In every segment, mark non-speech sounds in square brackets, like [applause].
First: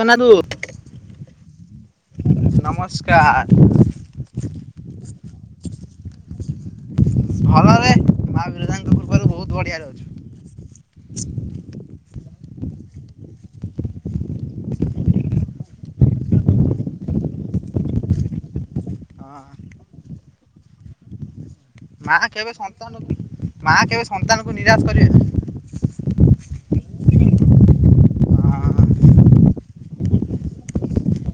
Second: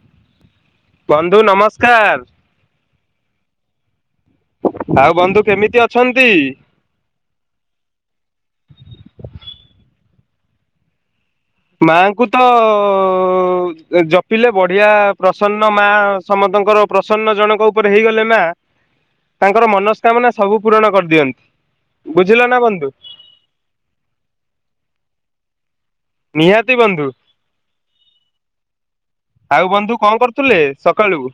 କେନା ଦୁ ବନ୍ଧୁ ନମସ୍କାର। ନମସ୍କାର। ଆଉ ବନ୍ଧୁ କେମିତି ଅଛନ୍ତି? ଭଲରେ ମା ବିରଜାଙ୍କ କୃପାରୁ ବହୁତ ବଢିଆରେ ଅଛି। [inaudible] ମାଙ୍କୁ ତ ଜପିଲେ ବଢିଆ ପ୍ରସନ୍ନ ମା ସମସ୍ତଙ୍କର ପ୍ରସନ୍ନ ଜଣଙ୍କ ଉପରେ ହେଇଗଲେ ନା ହଁ ତାଙ୍କର ମନସ୍କାମନା ସବୁ ପୂରଣ କରିଦିଅନ୍ତି। ମା ବୁଝିଲ କେବେ ନା ବନ୍ଧୁ ସନ୍ତାନକୁ ମା କେବେ ସନ୍ତାନକୁ ନିରାଶ କରିବେନି। ନିହାତି ବନ୍ଧୁ। ହଁ ଆଉ ବନ୍ଧୁ କଣ କରୁଥିଲେ ସକାଳୁ?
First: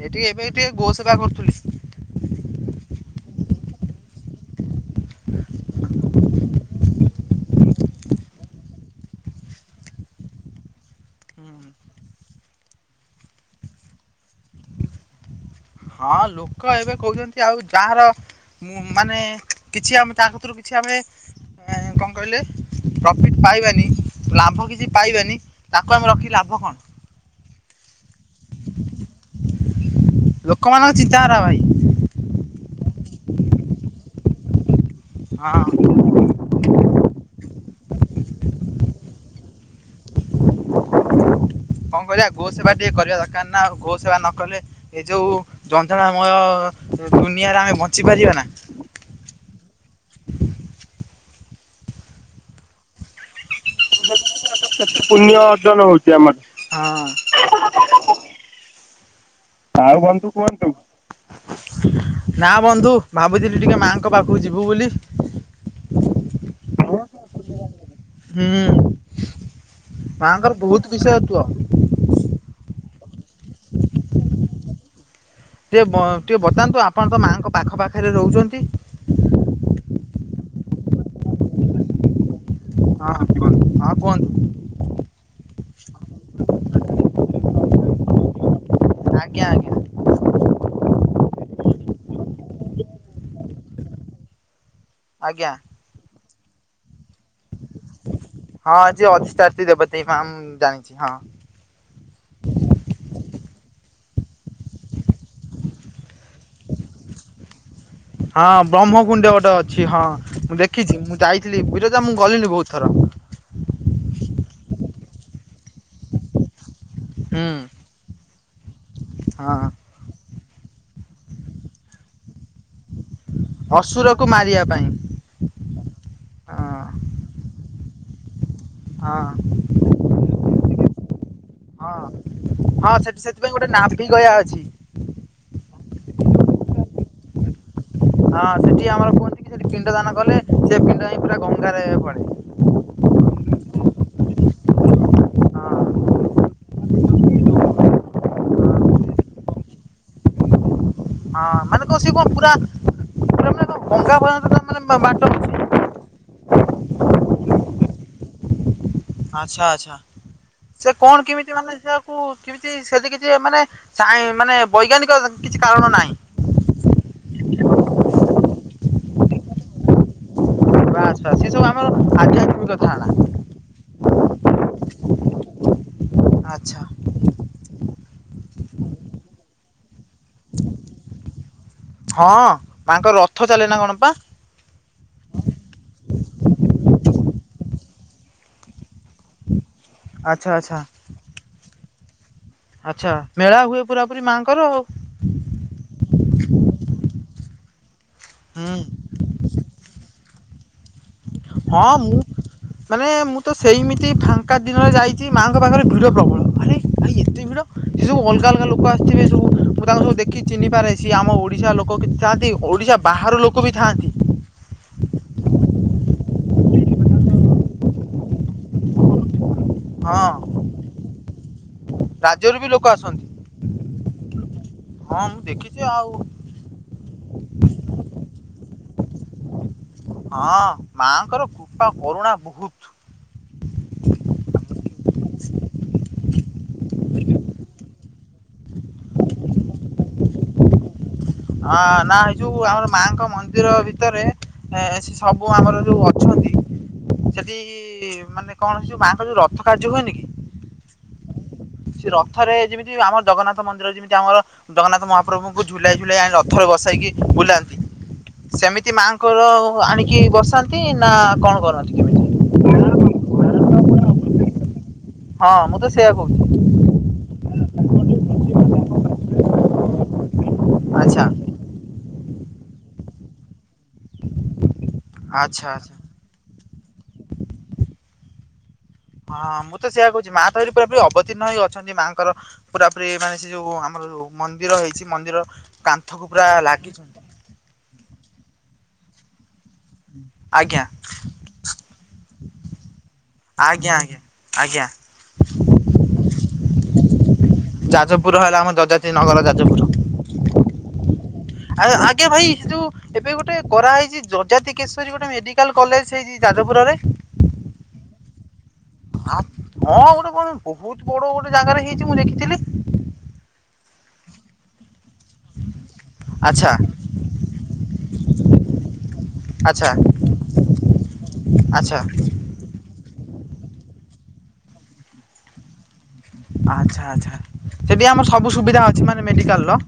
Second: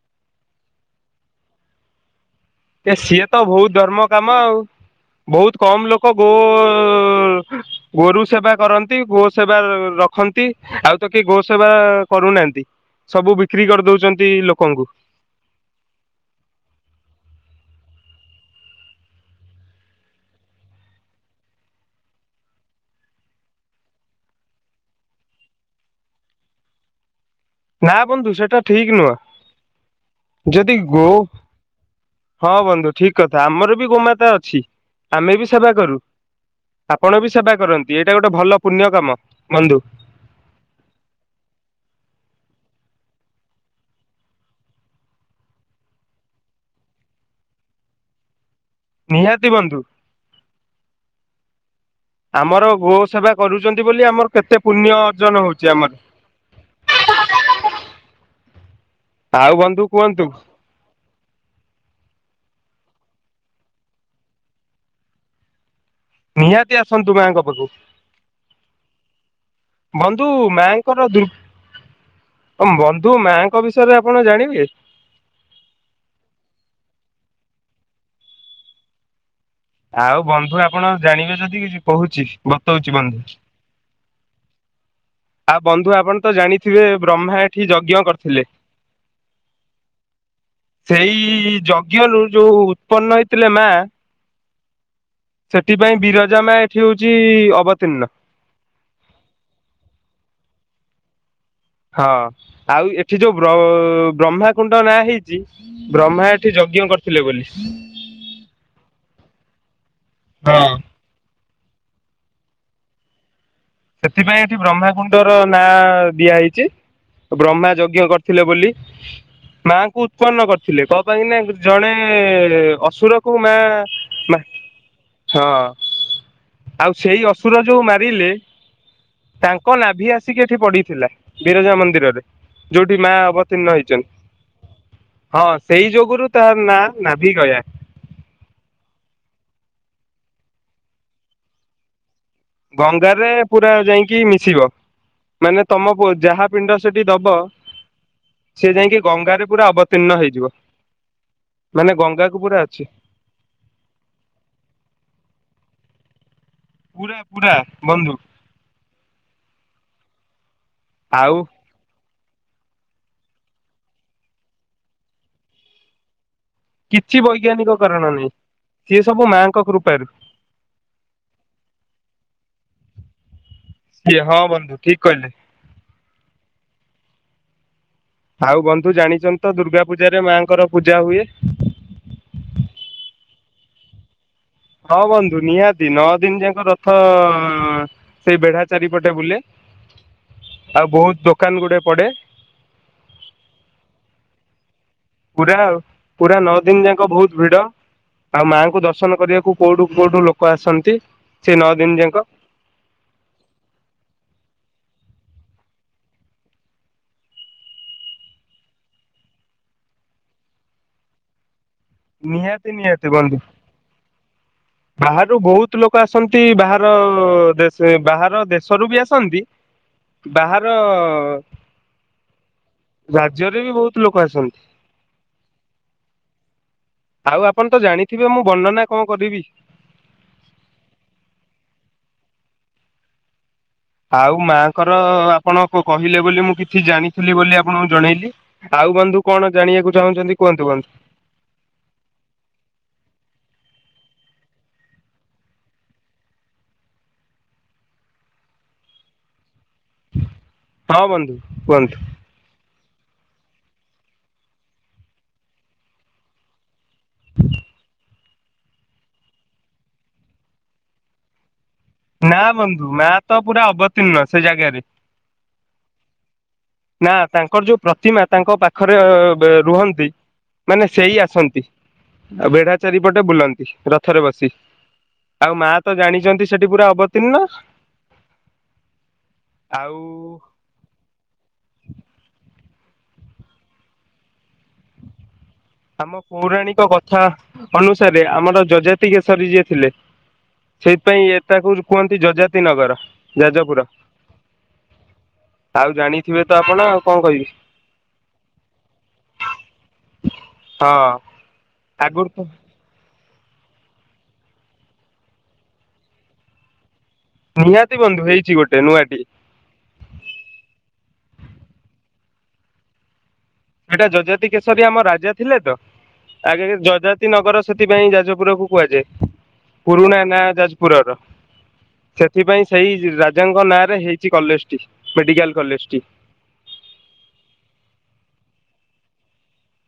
ଏଇଠି ଏବେ ଏଇ ଟିକେ ଗୋ ସେବା କରୁଥିଲି। ଏ ସିଏ ତ ବହୁତ ଧର୍ମ କାମ ଆଉ। ବହୁତ କମ୍ ଲୋକ ଗୋଃ ଗୋରୁ ସେବା କରନ୍ତି। ଗୋ ସେବା ର-ର-ରଖନ୍ତି। ଆଉ ତ କିଏ ଗୋ ହୁଁ। ସେବା କରୁନାହାନ୍ତି। ସବୁ ବିକ୍ରି କରିଦଉଛନ୍ତି ଲୋକଙ୍କୁ। ହଁ ଲୋକ ଏବେ କହୁଛନ୍ତି ଆଉ ଯାହାର ମୁଁ ମାନେ କିଛି ଆମେ ତା କତୁରୁ କିଛି ଆମେ ଏଁ କଣ କହିଲେ ପ୍ରଫିଟ୍ ପାଇବାନି। ଲାଭ କିଛି ପାଇବାନି। ତାକୁ ଆମେ ରଖିକି ଲାଭ କଣ? ନା ବନ୍ଧୁ ସେଇଟା ଠିକ୍ ନୁହଁ। ଯଦି ଲୋକମାନଙ୍କ ଗୋ ଚିନ୍ତାଧାରା ଭାଇ ହଁ ବନ୍ଧୁ ଠିକ୍ କଥା। ଆମର ବି ଗୋମାତା ଅଛି। ଆମେ ବି ହଁ ସେବା କରୁ। ଆପ୍ ଆପଣ ବି ସେବା କରନ୍ତି, ଏଇଟା ଗୋଟେ ଭଲ ପୁଣ୍ୟ କାମ ବନ୍ଧୁ। କଣ କରିବା? ଗୋ ସେବା ଟିକେ କରିବା ଦରକାର ନା ଆଉ। ଗୋ ସେବା ନ କଲେ ଏ ଯୋଉ [unintelligible] ମୟ ଦୁନିଆରେ ଆମେ ବଞ୍ଚିପାରିବା ନା। ନିହାତି ବନ୍ଧୁ। ଆମର ଗୋ ସେବା କରୁଛନ୍ତି ବୋଲି ଆମର କେତେ ପୁଣ୍ୟ ଅର୍ଜନ ହଉଛି ଆମର। ହଁ। ଆଉ ବନ୍ଧୁ କୁହନ୍ତୁ? ନା ବନ୍ଧୁ ଭାବୁଥିଲି ଟିକେ ମାଆଙ୍କ ପାଖୁକୁ ଯିବୁ ବୋଲି। ନିହାତି ଆସନ୍ତୁ ମାଆଙ୍କ ପାଖୁକୁ। ହୁଁ। ବନ୍ଧୁ ବହୁତ ମାଆଙ୍କର ଦୁର୍ ବିଷୟତ୍ଵ। ଅଂ ବନ୍ଧୁ ମାଆଙ୍କ ବିଷୟରେ ଆପଣ ଜାଣିବେ? ଟିକେ ବ ଟିକେ ବତାନ୍ତୁ ଆପଣ ତ ମାଆଙ୍କ ପାଖ ପାଖରେ ରହୁଛନ୍ତି। ଆଉ ବନ୍ଧୁ ଆପଣ ଜାଣିବେ ଯଦି କିଛି କହୁଛି। ବତ୍ ହଁ ହଁ [inaudible] କୁହନ୍ତୁ ହଁ କୁହନ୍ତୁ। ଆଉ ବନ୍ଧୁ ଆପଣ ତ ଜାଣିଥିବେ ବ୍ରହ୍ମା ଏଇଠି ଯଜ୍ଞ କରିଥିଲେ। ଆଜ୍ଞା ଆଜ୍ଞା। ସେଇ ଯଜ୍ଞରୁ ଯୋଉ ଉତ୍ପନ୍ନ ହେଇଥିଲେ ମାଆ ଆଜ୍ଞା। ସେଥିପାଇଁ ବିରଜା ମାଆ ଏଇଠି ହଉଛି ଅବତୀର୍ଣ୍ଣ। ହଁ ଯିଏ ଅଧିଷ୍ଠାତ୍ରୀ ଦେବତୀ ମାଆ ମୁଁ ଜାଣିଛି ହଁ। ହଁ ଆଉ ଏଇଠି ଯୋଉ ବ୍ର-ବ୍ରହ୍ମାକୁଣ୍ଡ ନାଁ ହେଇଛି ବ୍ରହ୍ମା ଏଇଠି ଯଜ୍ଞ କରିଥିଲେ ବୋଲି। ହଁ ବ୍ରହ୍ମକୁଣ୍ଡ୍ୟ ଗୋଟେ ଅଛି ହଁ। ମୁଁ ହଁ ଦେଖିଛି ମୁଁ ଯାଇଥିଲି ବିରଜା ମୁଁ ଗଲିିଣି ବହୁତ ଥର। ସେଥିପାଇଁ ଏଇଠି ବ୍ରହ୍ମାକୁଣ୍ଡର ନାଁ ଦିଆ ହେଇଛି। ହୁଁ। ବ୍ରହ୍ମା ଯଜ୍ଞ କରିଥିଲେ ବୋଲି। ହଁ ମାଆଙ୍କୁ ଉତ୍ପନ୍ନ କରିଥିଲେ। କଣ ପାଇଁକି ନା ଜଣେ ଅସୁର କୁ ମାଆ ଅସୁରକୁ ମା ମାରିବା ପାଇଁ ହଁ ହଁ ଆଉ ସେଇ ଅସୁର ଯୋଉ ମାରିଲେ ହଁ। ତାଙ୍କ ନାଭି ଆସିକି ଏଠି ପଡିଥିଲା ବିରଜା ହଁ ମନ୍ଦିରରେ। ହଁ ଯୋଉଠି ମାଆ ସେଠି ସେଥିପାଇଁ ଗୋଟେ ଅବତୀର୍ଣ୍ଣ ନାଭି ହେଇଛନ୍ ଗୟା ଅଛି ହଁ ସେଇ ଯୋଗୁରୁ ତାହାର ନାଁ ନାଭି ଗୟା। ହଁ ସେଇଠି ଆମର କୁହନ୍ତି କି ସେଇଠି ପିଣ୍ଡ ଦାନ କଲେ ସେ ପିଣ୍ଡ ଯାଇ ପୁରା ଗଙ୍ଗାରେ ପଡେ। ଗଙ୍ଗାରେ ପୁରା ଯାଇକି ମିଶିବ। ହଁ ମାନେ ହଁ ତମ ଯାହା ପିଣ୍ଡ ସେଠି ଦବ? ସେ ଯାଇକି ଗଙ୍ଗାରେ ପୁରା ଅବତୀର୍ଣ୍ଣ ହେଇଯିବ। ହଁ ମାନେ କଣ ସିଏ କଣ ପୁରା ପୁରା ମାନେ କ ଗଙ୍ଗା ପର୍ଯ୍ୟନ୍ତ ମାନେ ବାଟ ପୁରା ପୁରା ବନ୍ଧୁ। ଆଚ୍ଛା ଆଚ୍ଛା। ସେ କଣ ଆଉ କେମିତି ମାନେ ଯ କୋଉ କେମିତି ସେଠି କିଛି ମାନେ ସାଇ ମାନେ ବୈଜ୍ଞାନିକ କିଛି କାରଣ ନାହିଁ? କିଛି ବୈଜ୍ଞାନିକ କାରଣ ନାହିଁ। ସିଏ ସବୁ ମାଙ୍କ କୃପାରୁ। ବାସ ବାସ ସିଏ ସବୁ ଆମର ଆଧ୍ୟାତ୍ମିକ ଧାରଣା। ସିଏ ହଁ ବନ୍ଧୁ ଠିକ୍ କହିଲେ। ଆଚ୍ଛା। ଆଉ ବନ୍ଧୁ ଜାଣିଛନ୍ତି ତ ଦୁର୍ଗା ପୂଜାରେ ମାଆଙ୍କର ପୂଜା ହୁଏ। ହଁ। ମା ଙ୍କ ରଥ ଚାଲେ ନା କଣ ପା? ହଁ ବନ୍ଧୁ ନିହାତି। ନଅ ଦିନ ଯାଙ୍କ ରଥ ସେଇ ବେଢା ଚାରିପଟେ ବୁଲେ। ଆଚ୍ଛା ଆଚ୍ଛା ଆଉ ବହୁତ ଦୋକାନ ଗୁଡେ ପଡେ। ଆଚ୍ଛା। ମେଳା ହୁଏ ପୁରା ପୁରି ମାଆଙ୍କର ଆଉ। ପୁରା ପୁରା ନଅ ଦିନ ଯାକ ବୋହୁତ ଭିଡ। ଆଉ ହୁଁ ମାଙ୍କୁ ଦର୍ଶନ କରିବାକୁ କୋଉଠୁ କୋଉଠୁ ଲୋକ ଆସନ୍ତି। ସେ ନଅ ହଁ ଦିନ ଯାକ ମୁଁ ମାନେ ମୁଁ ତ ସେଇମିତି ଫାଙ୍କା ଦିନରେ ଯାଇଛି ମାଙ୍କ ପାଖରେ ଭିଡ ପ୍ରବଳ। ଭାଇରେ ଭାଇ ଏତେ ଭିଡ? ସିଏ ସବୁ ଅଲଗା ଅଲଗା ଲୋକ ଆସିଥିବେ ସବୁ ମୁଁ ତାଙ୍କୁ ସବୁ ଦେଖି ଚିହ୍ନି ପାରେ ସିଏ ଆମ ଓଡିଶା ଲୋ କ କିଛି ଥାନ୍ତି। ଓଡ଼ିଶା ବାହାର ଲୋକ ବି ଥାଆନ୍ତି। ହ ବାହାରୁ ବୋହୁତ ଲୋକ ଆସନ୍ତି ବାହାର ଦେଶ ବାହାର ଦେଶରୁ ବି ଆସନ୍ତି। ହଁ ବାହାର ରାଜ୍ୟରୁ ବି ଲୋକ ଆସୁ ରାଜ୍ୟରେ ବି ବୋହୁତ ଲୋକ ଆସନ୍ତି। ହଁ ମୁଁ ଦେଖିଛି ଆଉ। ଆଉ ଆପଣ ତ ଜାଣିଥିବେ ମୁଁ ବର୍ଣ୍ଣନା କଣ କରିବି? ହଁ ମାଙ୍କର କୃପା କରୁଣା ବୋହୁତ। ଆଉ ମାଆଙ୍କର ଆପଣ କହିଲେ ବୋଲି ମୁଁ କିଛି ଜାଣିଥିଲି ବୋଲି ଆପଣଙ୍କୁ ଜଣେଇଲି। ଆଉ ବନ୍ଧୁ କଣ ଜାଣିବାକୁ ଚାହୁଁଛନ୍ତି କୁହନ୍ତୁ ବନ୍ଧୁ? ହଁ ନା ଏଇ ଯୋଉ ଆମର ମାଙ୍କ ମନ୍ଦିର ଭିତରେ ଏ ସେ ସବୁ ଆମର ଯୋଉ ଅଛନ୍ତି ସେଠି କି ମାନେ କଣ ଯୋଉ ମାଆ ଙ୍କର ଯୋଉ ରଥ କାର୍ଯ୍ୟ ହୁଏନି କି? ହଁ ବୁନ୍ଧୁ କୁହନ୍ତୁ। ସେ ରଥରେ ଯେମିତି ଆମର ଜଗନ୍ନାଥ ମନ୍ଦିର। ଯେମିତି ଆମର ଜଗନ୍ନାଥ ମହାପ୍ରଭୁଙ୍କୁ ଝୁଲାଇ ଝୁଲାଇ ଆଣି ରଥ ଉପରେ ବସାଇକି ବୁଲାନ୍ତି। ସେମିତି ମାଆଙ୍କର ଆଣିକି ବସାନ୍ତି ନା କଣ କରନ୍ତି? କେମିତି? ନା ବନ୍ଧୁ ମା ତ ପୁରା ଅବତୀର୍ଣ୍ଣ ସେ ଜାଗାରେ। ହଁ ମୁଁ ତ ସେୟା କହୁଛି। ନା ତାଙ୍କର ଯୋଉ ପ୍ରତିମା ତାଙ୍କ ପାଖରେ ରୁହନ୍ତି। ମାନେ ସେଇ ଆଚ୍ଛା ଆସନ୍ତି। ଆଉ ବେଢା ଚାରିପଟେ ବୁଲନ୍ତି ରଥରେ ବସି। ଆଉ ଆଚ୍ଛା ମା ଆଚ୍ଛା। ତ ଜାଣିଛନ୍ତି। ସେଠି ପୁରା ଅବତୀର୍ଣ୍ଣ। ହଁ ମୁଁ ତ ଆଉ ସେଇଆ କହୁଛି। ମା ତ ପୁରା ପୁରି ସେଠି ଅବତୀର୍ଣ୍ଣ ହେଇ ଅଛନ୍ତି ମାଙ୍କ ର ପୁରା ପୁରି ମାନେ ସେ ଯୋଉ ଆମର ମନ୍ଦିର ହେଇଛି ମନ୍ଦିର। ଆମ କାନ୍ଥକୁ ପୁରା ପୌରାଣିକ କଥା। ଲାଗିଛନ୍ତି ଅନୁସାରେ ଆମର ଯଜାତି କେଶରୀ ଯିଏ ଥିଲେ ଆଜ୍ଞା ସେଇଥିପାଇଁ ତା କୁ କୁହନ୍ତି ଯଜାତି ନଗର ଯାଜପୁର। ଆଜ୍ଞା ଆଜ୍ଞା। ଆଜ୍ଞା ଆଉ ଜାଣିଥିବେ ତ ଆପଣ ଆଉ କଣ କହିବି। ଯାଜପୁର ହେଲା ଆମ ଯଜାତି ନଗର ଯାଜପୁର। ହଁ ଆଉ ଆଜ୍ଞା ଆଗରୁ ତ ଭାଇ ଯଉ। ଏବେ ଗୋଟେ କରାହେଇଛି। ଯଜାତି କେଶରୀ ଗୋଟେ ମେଡିକାଲ କଲେଜ ହେଇଛି ଯାଜପୁର ରେ? ନିହାତି ବନ୍ଧୁ ହେଇଛି ଗୋଟେ ନୁଆଟି। ହଁ ଗୋଟେ କଣ ବହୁତ ବଡ ଗୋଟେ ଜାଗାରେ ହେଇଛି ମୁଁ ଦେଖିଥିଲି। ସେଇଟା ଯଜାତି କେଶରୀ ଆମ ରାଜା ଥିଲେ ତ ଆଗ ଆଚ୍ଛା। ଯଜାତି ନଗର ସେଥିପାଇଁ ଯାଜପୁର କୁ କୁହାଯାଏ। ଆଚ୍ଛା ପୁରୁଣା ନା ଯାଜପୁରର। ଆଚ୍ଛା। ସେଥିପାଇଁ ସେଇ ରାଜାଙ୍କ ନାଁ ରେ ହେଇଛି କଲେଜଟି ମେଡିକାଲ କଲେଜ ଟି। ଆଚ୍ଛା ଆଚ୍ଛା ସେଠି ଆମର ସବୁ ସୁବିଧା ଅଛି ମାନେ ମେଡିକାଲର।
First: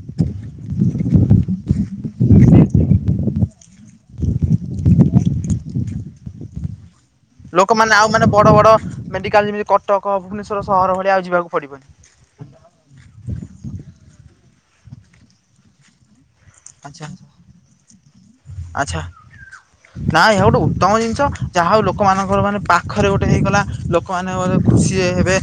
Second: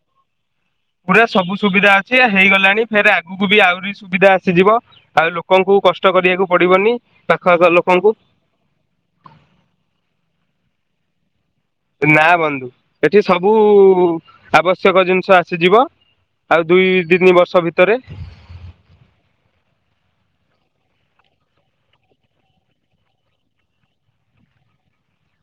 ପୁରା ସବୁ ସୁବିଧା ଅଛି ହେଇଗଲାଣି ଫେରେ ଆଗକୁ ବି ଆହୁରି ସୁବିଧା ଆସିଯିବ। ଆଉ ଲୋକଙ୍କୁ କଷ୍ଟ କରିବାକୁ ପଡିବନି ପାଖ ଆଖ ଲୋକମାନେ ଆଉ ଲୋକଙ୍କୁ ମାନେ ବଡ ବଡ ମେଡିକାଲ ଯେମିତି କଟକ, ଭୁବନେଶ୍ଵର, ସହର ଭଳିଆ ଆଉ ଯିବାକୁ ପଡିବନି। ନା ବନ୍ଧୁ ଏଠି ସବୁ ଆବଶ୍ୟକ ଜିନିଷ ଆସିଯିବ ଆଉ ଦୁଇ ଆଚ୍ଛା ତିନି ବର୍ଷ ଭିତରେ। ଆଚ୍ଛା। ନା ଏହା ଗୋଟେ ଉତ୍ତମ ଜିନିଷ ଯାହା ହଉ ଲୋକମାନଙ୍କର ମାନେ ପାଖରେ ଗୋଟେ ହେଇଗଲା। ଲୋକ ମାନେ ମେ ଖୁସି ହେବେ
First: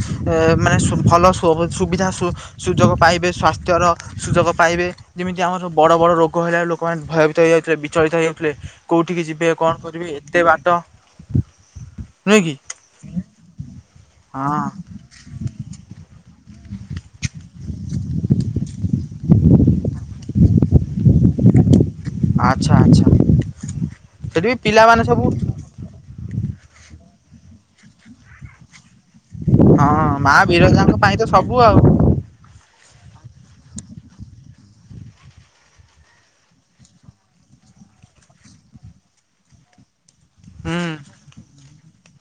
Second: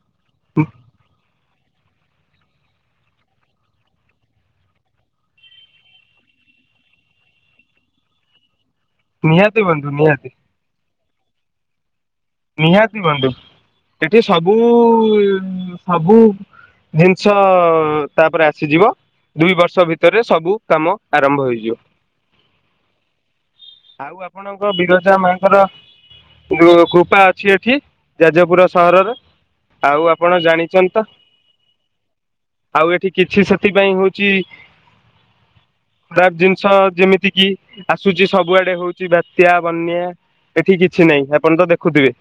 ମାନେ ଭଲ ସୁବିଧା ସୁ ସୁଯୋଗ ପାଇବେ ସ୍ୱାସ୍ଥ୍ୟର ସୁଯୋଗ ପାଇବେ ଯେମିତି ଆମର ବଡ ବଡ ରୋଗ ହେଲା ଲୋକମାନେ ଭୟଭୀତ ହେଇଯାଉଥିଲେ ବିଚଳିତ ହେଉଥିଲେ କେଉଁଠିକି ଯିବେ ନିହାତି କଣ ବନ୍ଧୁ କରିବେ ନିହାତି ଏତେ ବାଟ। ନୁହେଁ କି ନିହାତି ବନ୍ଧୁ ସେଠି ସବୁ ହଁ ସବୁ। ଜିନିଷ ତାପରେ ଆସିଯିବ। ଦୁଇ ବର୍ଷ ଭିତରେ ସବୁ କାମ ଆରମ୍ଭ ହେଇଯିବ। ଆଚ୍ଛା ଆଚ୍ଛା। ଆଉ ସେଠି ବି ଆପଣଙ୍କ ପିଲାମାନେ ବିରଜା ସବୁ ମା ଙ୍କର କୃପା ଅଛି ଏଠି ଯାଜପୁର ସହର। ହଁ ମା ବିରଜାଙ୍କ ପାଇଁ ତ ସବୁ ଆଉ। ଆଉ ଏଠି କିଛି ସେଥିପାଇଁ ହଉଛି ତା ଜିନିଷ ଯେମିତି କିି ଆସୁଛି ସବୁଆଡେ ହଉଛି ବାତ୍ୟା ବନ୍ୟା। ଏଠି ହୁଁ କିଛି ନାହିଁ ଆପଣ ତ ଦେଖୁଥିବେ।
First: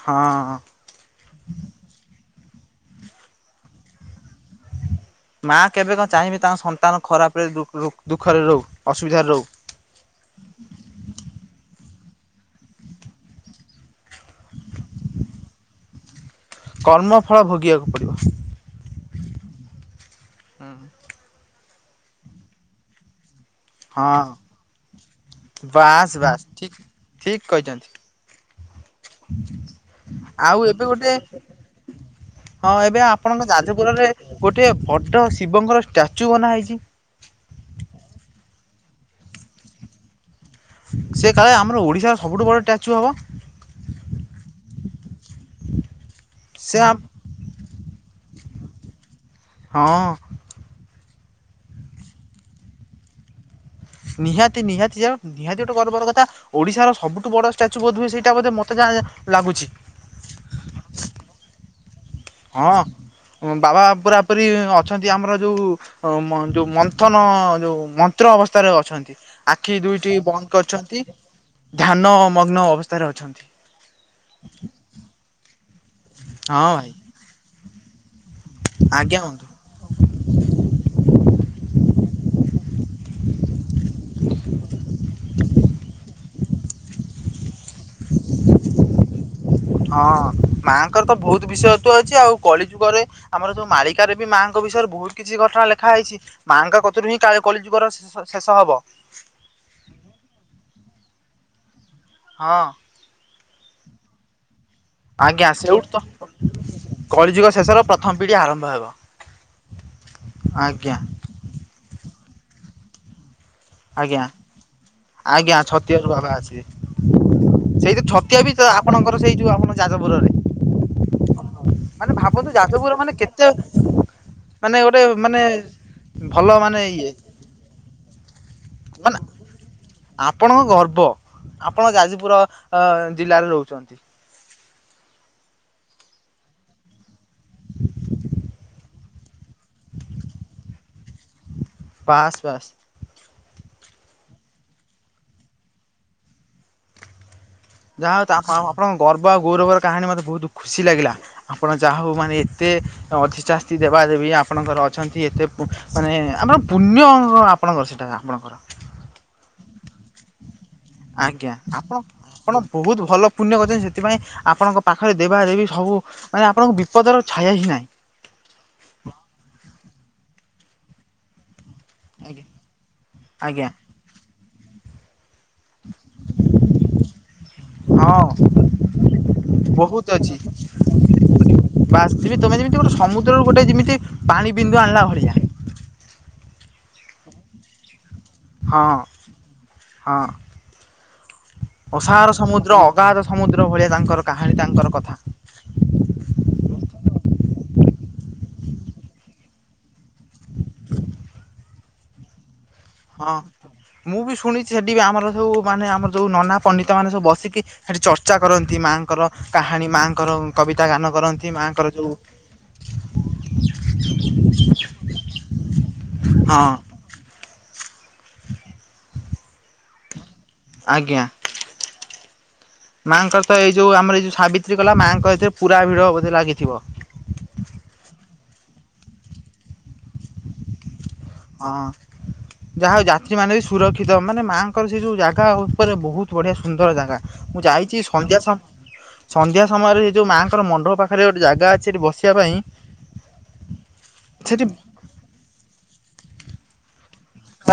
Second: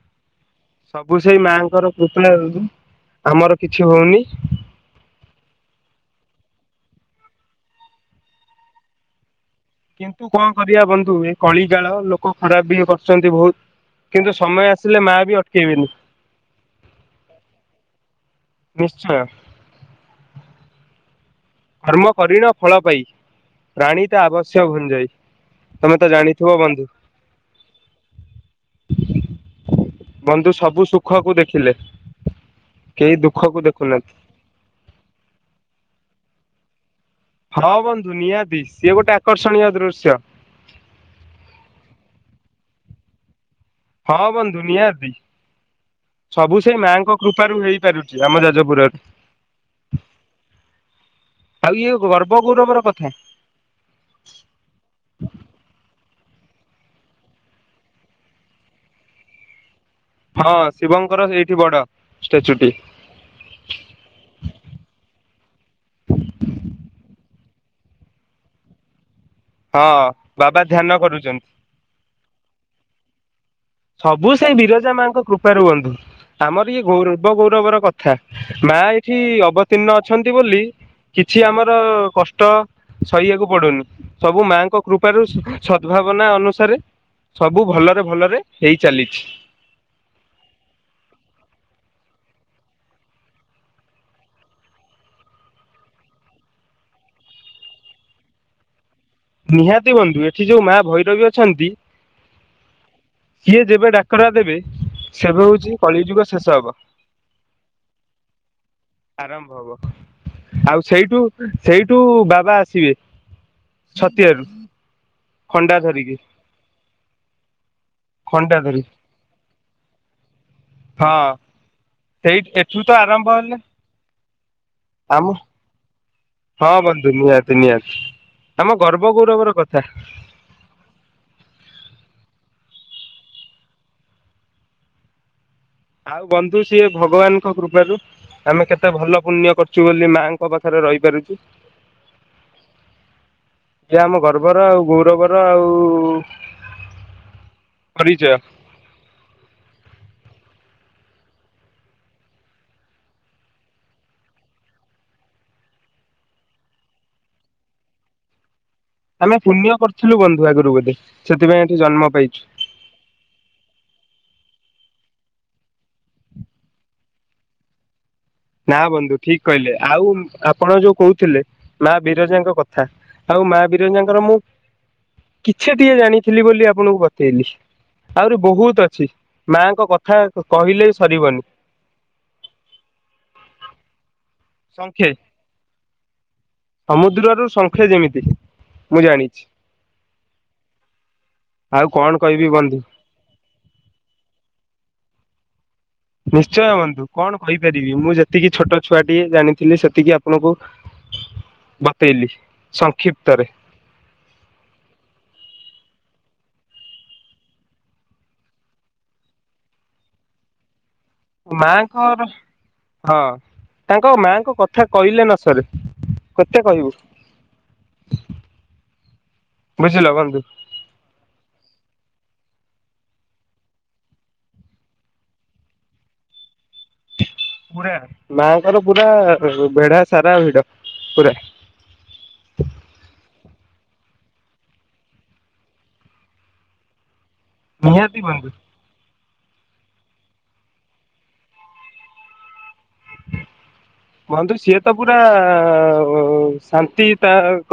ହଁ। ସବୁ ସେଇ ମାଆଙ୍କର କୃପାରୁ ଆମର କିଛି ହଉନି। ମା କେବେ କଣ ଚାହିଁବେ ତାଙ୍କ ସନ୍ତାନ ଖରାପରେ ଦୁଃଖରେ ରହୁ ଅସୁବିଧାରେ ରହୁ। କିନ୍ତୁ କଣ କରିବା ବନ୍ଧୁ ଏ କଳି ଜାଳ ଲୋକ ଖରାପ ବି କରୁଛନ୍ତି ବହୁତ। କିନ୍ତୁ ସମୟ ଆସିଲେ ମା ବି ଅଟକେଇ ବେନି। କର୍ମଫଳ ଭୋଗିବାକୁ ପ ନିଶ୍ଚୟ। ହୁଁ। ଧର୍ମ କରିଣ ଫଳ ପାଇ। ରାଣୀ ତ ହଁ ଆବଶ୍ୟ ଭୁଞ୍ଜଇ ତମେ ତ ବାସ୍ ବାସ୍ ଜାଣିଥିବ ଠିକ୍ ବନ୍ଧୁ। ଠିକ୍ କହିଛନ୍ତି ବନ୍ଧୁ ଆଉ ଏବେ ସବୁ ଗୋଟେ ସୁଖକୁ ଦେଖିଲେ। କେହି ଦୁଃଖକୁ ଦେଖୁ ନାହାନ୍ତି। ଗୋଟିଏ ବଡ ଶିବଙ୍କର ଷ୍ଟାଚୁ ବନା ହେଇଚି। ହଁ ବନ୍ଧୁ ନିହାତି ସିଏ ଗୋଟେ ଆକର୍ଷଣୀୟ ଦୃଶ୍ୟ। ସେ କାଳେ ଆମର ଓଡ଼ିଶାର ସବୁଠୁ ବଡ ଷ୍ଟାଚୁ ହବ। ହଁ ବନ୍ଧୁ ନିହାତି। ସବୁ ସେ ସେଇ ମାଆଙ୍କ କୃପାରୁ ହେଇପାରୁଚି ଆମ ଯାଜପୁରରେ। ହଁ ଅଁ। ଆଉ ଇଏ ଗର୍ବ ଗୌରବର କଥା। ନିହାତି ନିହାତି ଯାଅ। ନିହାତି ଗୋଟେ ଗର୍ବର କଥା। ଓଡ଼ିଶାର ସବୁଠୁ ବଡ ଷ୍ଟାଚୁ ବୋଧହୁଏ ସେଇଟା ବୋଧ ମୋତେ ଯାହା ଲାଗୁଚି। ହଁ ଶିବଙ୍କର ସେଇଠି ବଡ। ଷ୍ଟାଚୁଟି ହଁ ବାବା ପୁରା ପୁରି ଅଛନ୍ତି ଆମର ଯୋଉ ହଁ ମ ଯୋଉ ମନ୍ଥନ ଯୋଉ ମନ୍ତ୍ର ଅବସ୍ଥାରେ ଅଛନ୍ତି। ଆଖି ହଁ ଦୁଇଟି ବନ୍ଦ ବାବା ଧ୍ୟାନ କରିଚନ୍ତି କରୁଛନ୍ତି। ଧ୍ୟାନ ମଗ୍ନ ଅବସ୍ଥାରେ ଅଛନ୍ତି। ସବୁ ସେଇ ବିରଜା ମାଙ୍କ କୃପାରୁ ବନ୍ଧୁ। ହଁ ଆମରି ଭାଇ ଗୌର ଗର୍ବ ଗୌରବର କ ଥା ମା ଏଇଠି ଆଜ୍ଞା ବନ୍ଧୁ ଅବତୀର୍ଣ୍ଣ ଅଛନ୍ତି ବୋଲି କିଛି ଆମର ର କଷ୍ଟ ସହିବାକୁ ପଡୁନି। ସବୁ ମାଙ୍କ କୃପାରୁ ସ ସଦଭାବନା ଅନୁସାରେ ସବୁ ଭଲରେ ଭଲରେ ହେଇ ଚାଲିଛି। ହଁ ମାଆଙ୍କର ତ ବହୁତ ବିଶୟତ୍ୱ ଅଛି ଆଉ କଳି ଯୁଗରେ ଆମର ଯୋଉ ମାଳିକାରେ ବି ମାଆଙ୍କ ବିଷୟରେ ବହୁତ କିଛି ଘଟଣା ଲେଖା ହେଇଚି। ମାଆଙ୍କ କତିରୁ ହିଁ କାଳେ କଳି ଯୁଗର ଶ ଶେଷ ହବ। ନିହାତି ବନ୍ଧୁ ଏଠି ଯୋଉ ମା ଭୈରବୀ ଅଛନ୍ତି ହଁ। ସିଏ ଯେବେ ଡାକରା ଦେବେ ସେବେ ଆଜ୍ଞା ହଉଚି ସେଇଠୁ ତ କଳିଯୁଗ ଶେଷ ହବ। କଳିଯୁଗ ଶେଷର ପ୍ରଥମ ପିଢ଼ି ଆରମ୍ଭ ହେବ। ଆରମ୍ଭ ହବ ଆଉ ଆଜ୍ଞା ସେଇଠୁ ସେଇଠୁ ବାବା ଆସିବେ ଆଜ୍ଞା ଛତିଆରୁ। ଆଜ୍ଞା ଖଣ୍ଡା ଛତିଆରୁ ଧରିକି ବାବା ଆସିବେ। ସେଇଯେ ଛତିଆ ବି ଖଣ୍ଡା ତ ଧରିକି ଆପଣଙ୍କର ସେଇ ଯୋଉ ଆପଣ ଯାଜପୁରରେ। ହଁ ମାନେ ସେଇ ଭାବନ୍ତୁ ଏଠୁ ତ ଯାଜପୁର ମାନେ ଆରମ୍ଭ କେତେ ହେଲେ ମାନେ ଗୋଟେ ଆମ ମାନେ ଭଲ ମାନେ ଇଏ ତି ନିହାତି ଆମ ଗର୍ବ ମାନେ ଗୌରବର କଥା। ଆପଣଙ୍କ ଗର୍ବ। ଆପଣ ଯାଜପୁର ଜିଲ୍ଲାରେ ରହୁଚନ୍ତି। ଆଉ ବନ୍ଧୁ ସିଏ ଭଗବାନଙ୍କ କୃପାରୁ ଆମେ କେତେ ଭଲ ପୁଣ୍ୟ କର ଚୁ ବୋଲି ମାଙ୍କ ପାଖରେ ରହିପାରୁଚୁ। ବାସ୍ ବାସ୍। ସେ ଆମ ଗର୍ବର ଆଉ ଗୌରବର ଆଉ ଯାହା ହଉ ପରିଚୟ। ତା ଆପଣ ଆପଣଙ୍କ ଗର୍ବ ଆଉ ଗୌରବର କାହାଣୀ ମତେ ବହୁତ ଦୁଃ ଖୁସି ଲାଗିଲା। ଆପଣ ଯାହା ହଉ ମାନେ ଏତେ ଅଧିଚାସ୍ତି ଦେବା ଦେବୀ ଆପଣଙ୍କର ଅଛନ୍ତି ଏତେ ଉ ମାନେ ଆପଣ ପୁଣ୍ୟ ଆପଣଙ୍କର ସେଇଟା ଆପଣଙ୍କର। ଆମେ ପୁଣ୍ୟ କରିଥିଲୁ ବନ୍ଧୁ ଆଗରୁ ବୋଧେ ଆଜ୍ଞା ସେଥିପାଇଁ ଏଠି ଆପଣ ଜନ୍ମ ପାଇଛୁ। ଆପଣ ବହୁତ ଭଲ ପୁଣ୍ୟ କରିଚନ୍ତି ସେଥିପାଇଁ ଆପଣଙ୍କ ପାଖରେ ଦେବା ଦେବୀ ସବୁ ମାନେ ଆପଣଙ୍କ ବିପଦର ଛାୟା ହିଁ ନାହିଁ। ନା ବନ୍ଧୁ ଠିକ କହିଲେ ଆଉ ଆପଣ ଯୋଉ କହୁଥିଲେ। ମା ଆଜ୍ଞା ବିରଜାଙ୍କ କଥା ଆଉ ମା ଆଜ୍ଞା ବିରଜାଙ୍କର ମୁଁ କିଛା ଟିଏ ଜାଣିଥିଲି ବୋଲି ଆପଣଙ୍କୁ ବତେଇଲି। ହଁ ଆହୁରି ବହୁତ ଅଛି ମାଙ୍କ କଥା କହିଲେ ସରିବନି। ବାସଥିବି ତମେ ଯେମିତି ଗୋଟେ ସମୁଦ୍ରରୁ ଗୋଟେ ଯେମିତି ପାଣି ବିନ୍ଦୁ ଆଣିଲା ଭଳିଆ ସମୁଦ୍ର ରୁ ସଙ୍ଖେ ଯେମିତି। ହଁ ମୁଁ ଜାଣିଛି ହଁ ଆଉ କଣ ଅସାର କହିବି ସମୁଦ୍ର ବନ୍ଧୁ। ଅଗାଧ ସମୁଦ୍ର ଭଳିଆ ତାଙ୍କର କାହାଣୀ ତାଙ୍କର କଥା। ନିଶ୍ଚୟ ବନ୍ଧୁ କଣ କହିପାରିବି ମୁଁ ଯେତିକି ଛୋଟ ଛୁଆଟିଏ ଜାଣିଥିଲି ସେତିକି ଆପଣଙ୍କୁ ବତେଇଲି ସ ହଁ ମୁଁ ବି ଶୁଣିଛି ସେଠି ବି ଆମର ସବୁ ମାନେ ଆମର ଯୋଉ ନନା ପଣ୍ଡିତ ମାନେ ସବୁ ବସିକି ସେଠି ଚର୍ଚ୍ଚା କରନ୍ତି ମାଆଙ୍କର, କାହାଣୀ ମାଆଙ୍କର କବିତା ଗାନ କର ନ୍ତି ମାଆଙ୍କର ଯୋଉ ମାଙ୍କର ହଁ। ତାଙ୍କ ମାଙ୍କ କଥା କହିଲେ ନ ସରେ କେତେ ହଁ କହିବୁ। ବୁଝିଲ ବନ୍ଧୁ। ଆଜ୍ଞା। ମାଆଙ୍କର ତ ଏଇ ଯୋଉ ଆମର ଏ ଯଉ ସାବିତ୍ରୀ କଲା ମାଆଙ୍କର ଏଥିରେ ପୁରା ଭିଡ ବୋଧେ ଲାଗିଥିବ। ପୁରା ମାଙ୍କର ପୁରା ବେଢା ସାରା ଭିଡ ପୁରା। ହଁ। ଯାହା ହଉ ଯାତ୍ରୀ ମାନେ ବି ସୁରକ୍ଷିତ ମାନେ ମାଆଙ୍କର ସେଇ ଯୋଉ ଜାଗା ଉପରେ ବହୁତ ବଢିଆ ସୁନ୍ଦର ଜାଗା। ମୁଁ ଯାଇଛି, ନିହାତି ସନ୍ଧ୍ୟା ବନ୍ଧୁ। ସମ ସନ୍ଧ୍ୟା ସମୟରେ ଏଇ ଯୋଉ ମାଙ୍କର ମଣ୍ଡପ ପାଖରେ ଗୋଟେ ଜାଗା ଅଛି ସେଠି ବସିବା ପାଇଁ। ବନ୍ଧୁ ସେଠି ସିଏ ତ ପୁରା ଶାନ୍ତି।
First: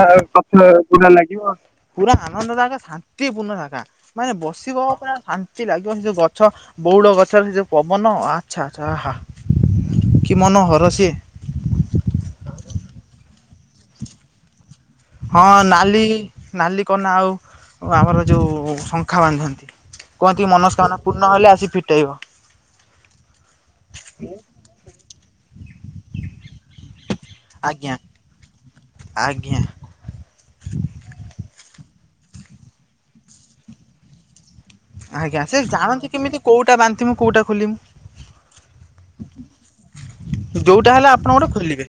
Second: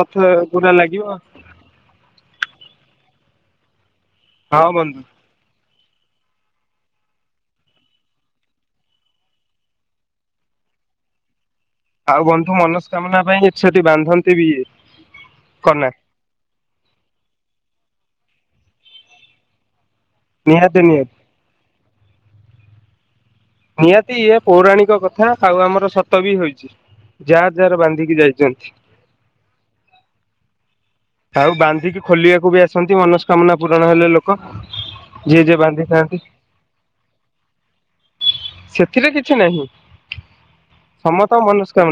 ଆ ପଛଲେ ପୁରା ଲାଗିବ। ପୁରା ଆନନ୍ଦ ଜାଗା ଶାନ୍ତିପୂର୍ଣ୍ଣ ଜା ଗା ମାନେ ହଁ ବସିବ ବନ୍ଧୁ ପୁରା ସା ନ୍ତି ଲାଗିବ ସେ ଯୋଉ ଗଛ ବଉଳ ଗଛରେ ସେ ଯୋଉ ପବନ ଆଚ୍ଛା ଆଚ୍ଛା ଆହା। କି ମନ ହରସୀଏ। ଆଉ ବନ୍ଧୁ ମନସ୍କାମନା ପାଇଁ ଏଠି ସେଠି ବାନ୍ଧନ୍ତି ବି ଇଏ। ହଁ ନାଲି ନାଲି କନା ଆଉ ଆମର ଯୋଉ ଶଙ୍ଖା ବାନ୍ଧନ୍ତି। କୁହନ୍ତିି ନିହାତି ମନସ୍କନା ନିହାତି ପୂର୍ଣ୍ଣ ହେଲେ ଆସି ଫିଟେଇବ। ନିହାତି ଇଏ ପୌରାଣିକ କଥା ଆଉ ଆମର ସତ ବି ହୋଇଛି। ଯାହାର ଯାହାର ଆଜ୍ଞା ବାନ୍ଧିକି ଯାଇଛନ୍ତି। ଆଜ୍ଞା। ଆଉ ବାନ୍ଧିକି ଖୋଲିବାକୁ ବି ଆସନ୍ତି ମନସ୍କାମନା ପୂରଣ ହେଲେ ଲୋକ। ଯିଏ ଆଜ୍ଞା ଯିଏ ସେ ଜାଣନ୍ତି ବାନ୍ଧିଥାନ୍ତି। କେମିତି କୋଉଟା ବାନ୍ଧୀମୁ କୋଉଟା ଖୋଲିମୁ? ସେଥିରେ କିଛି ନାହିଁ ଯୋଉଟା ହେଲା ଆପଣ ସମସ୍ତଙ୍କ ଗୋଟେ ଖୋଲିବେ। ମନସ୍କାମନା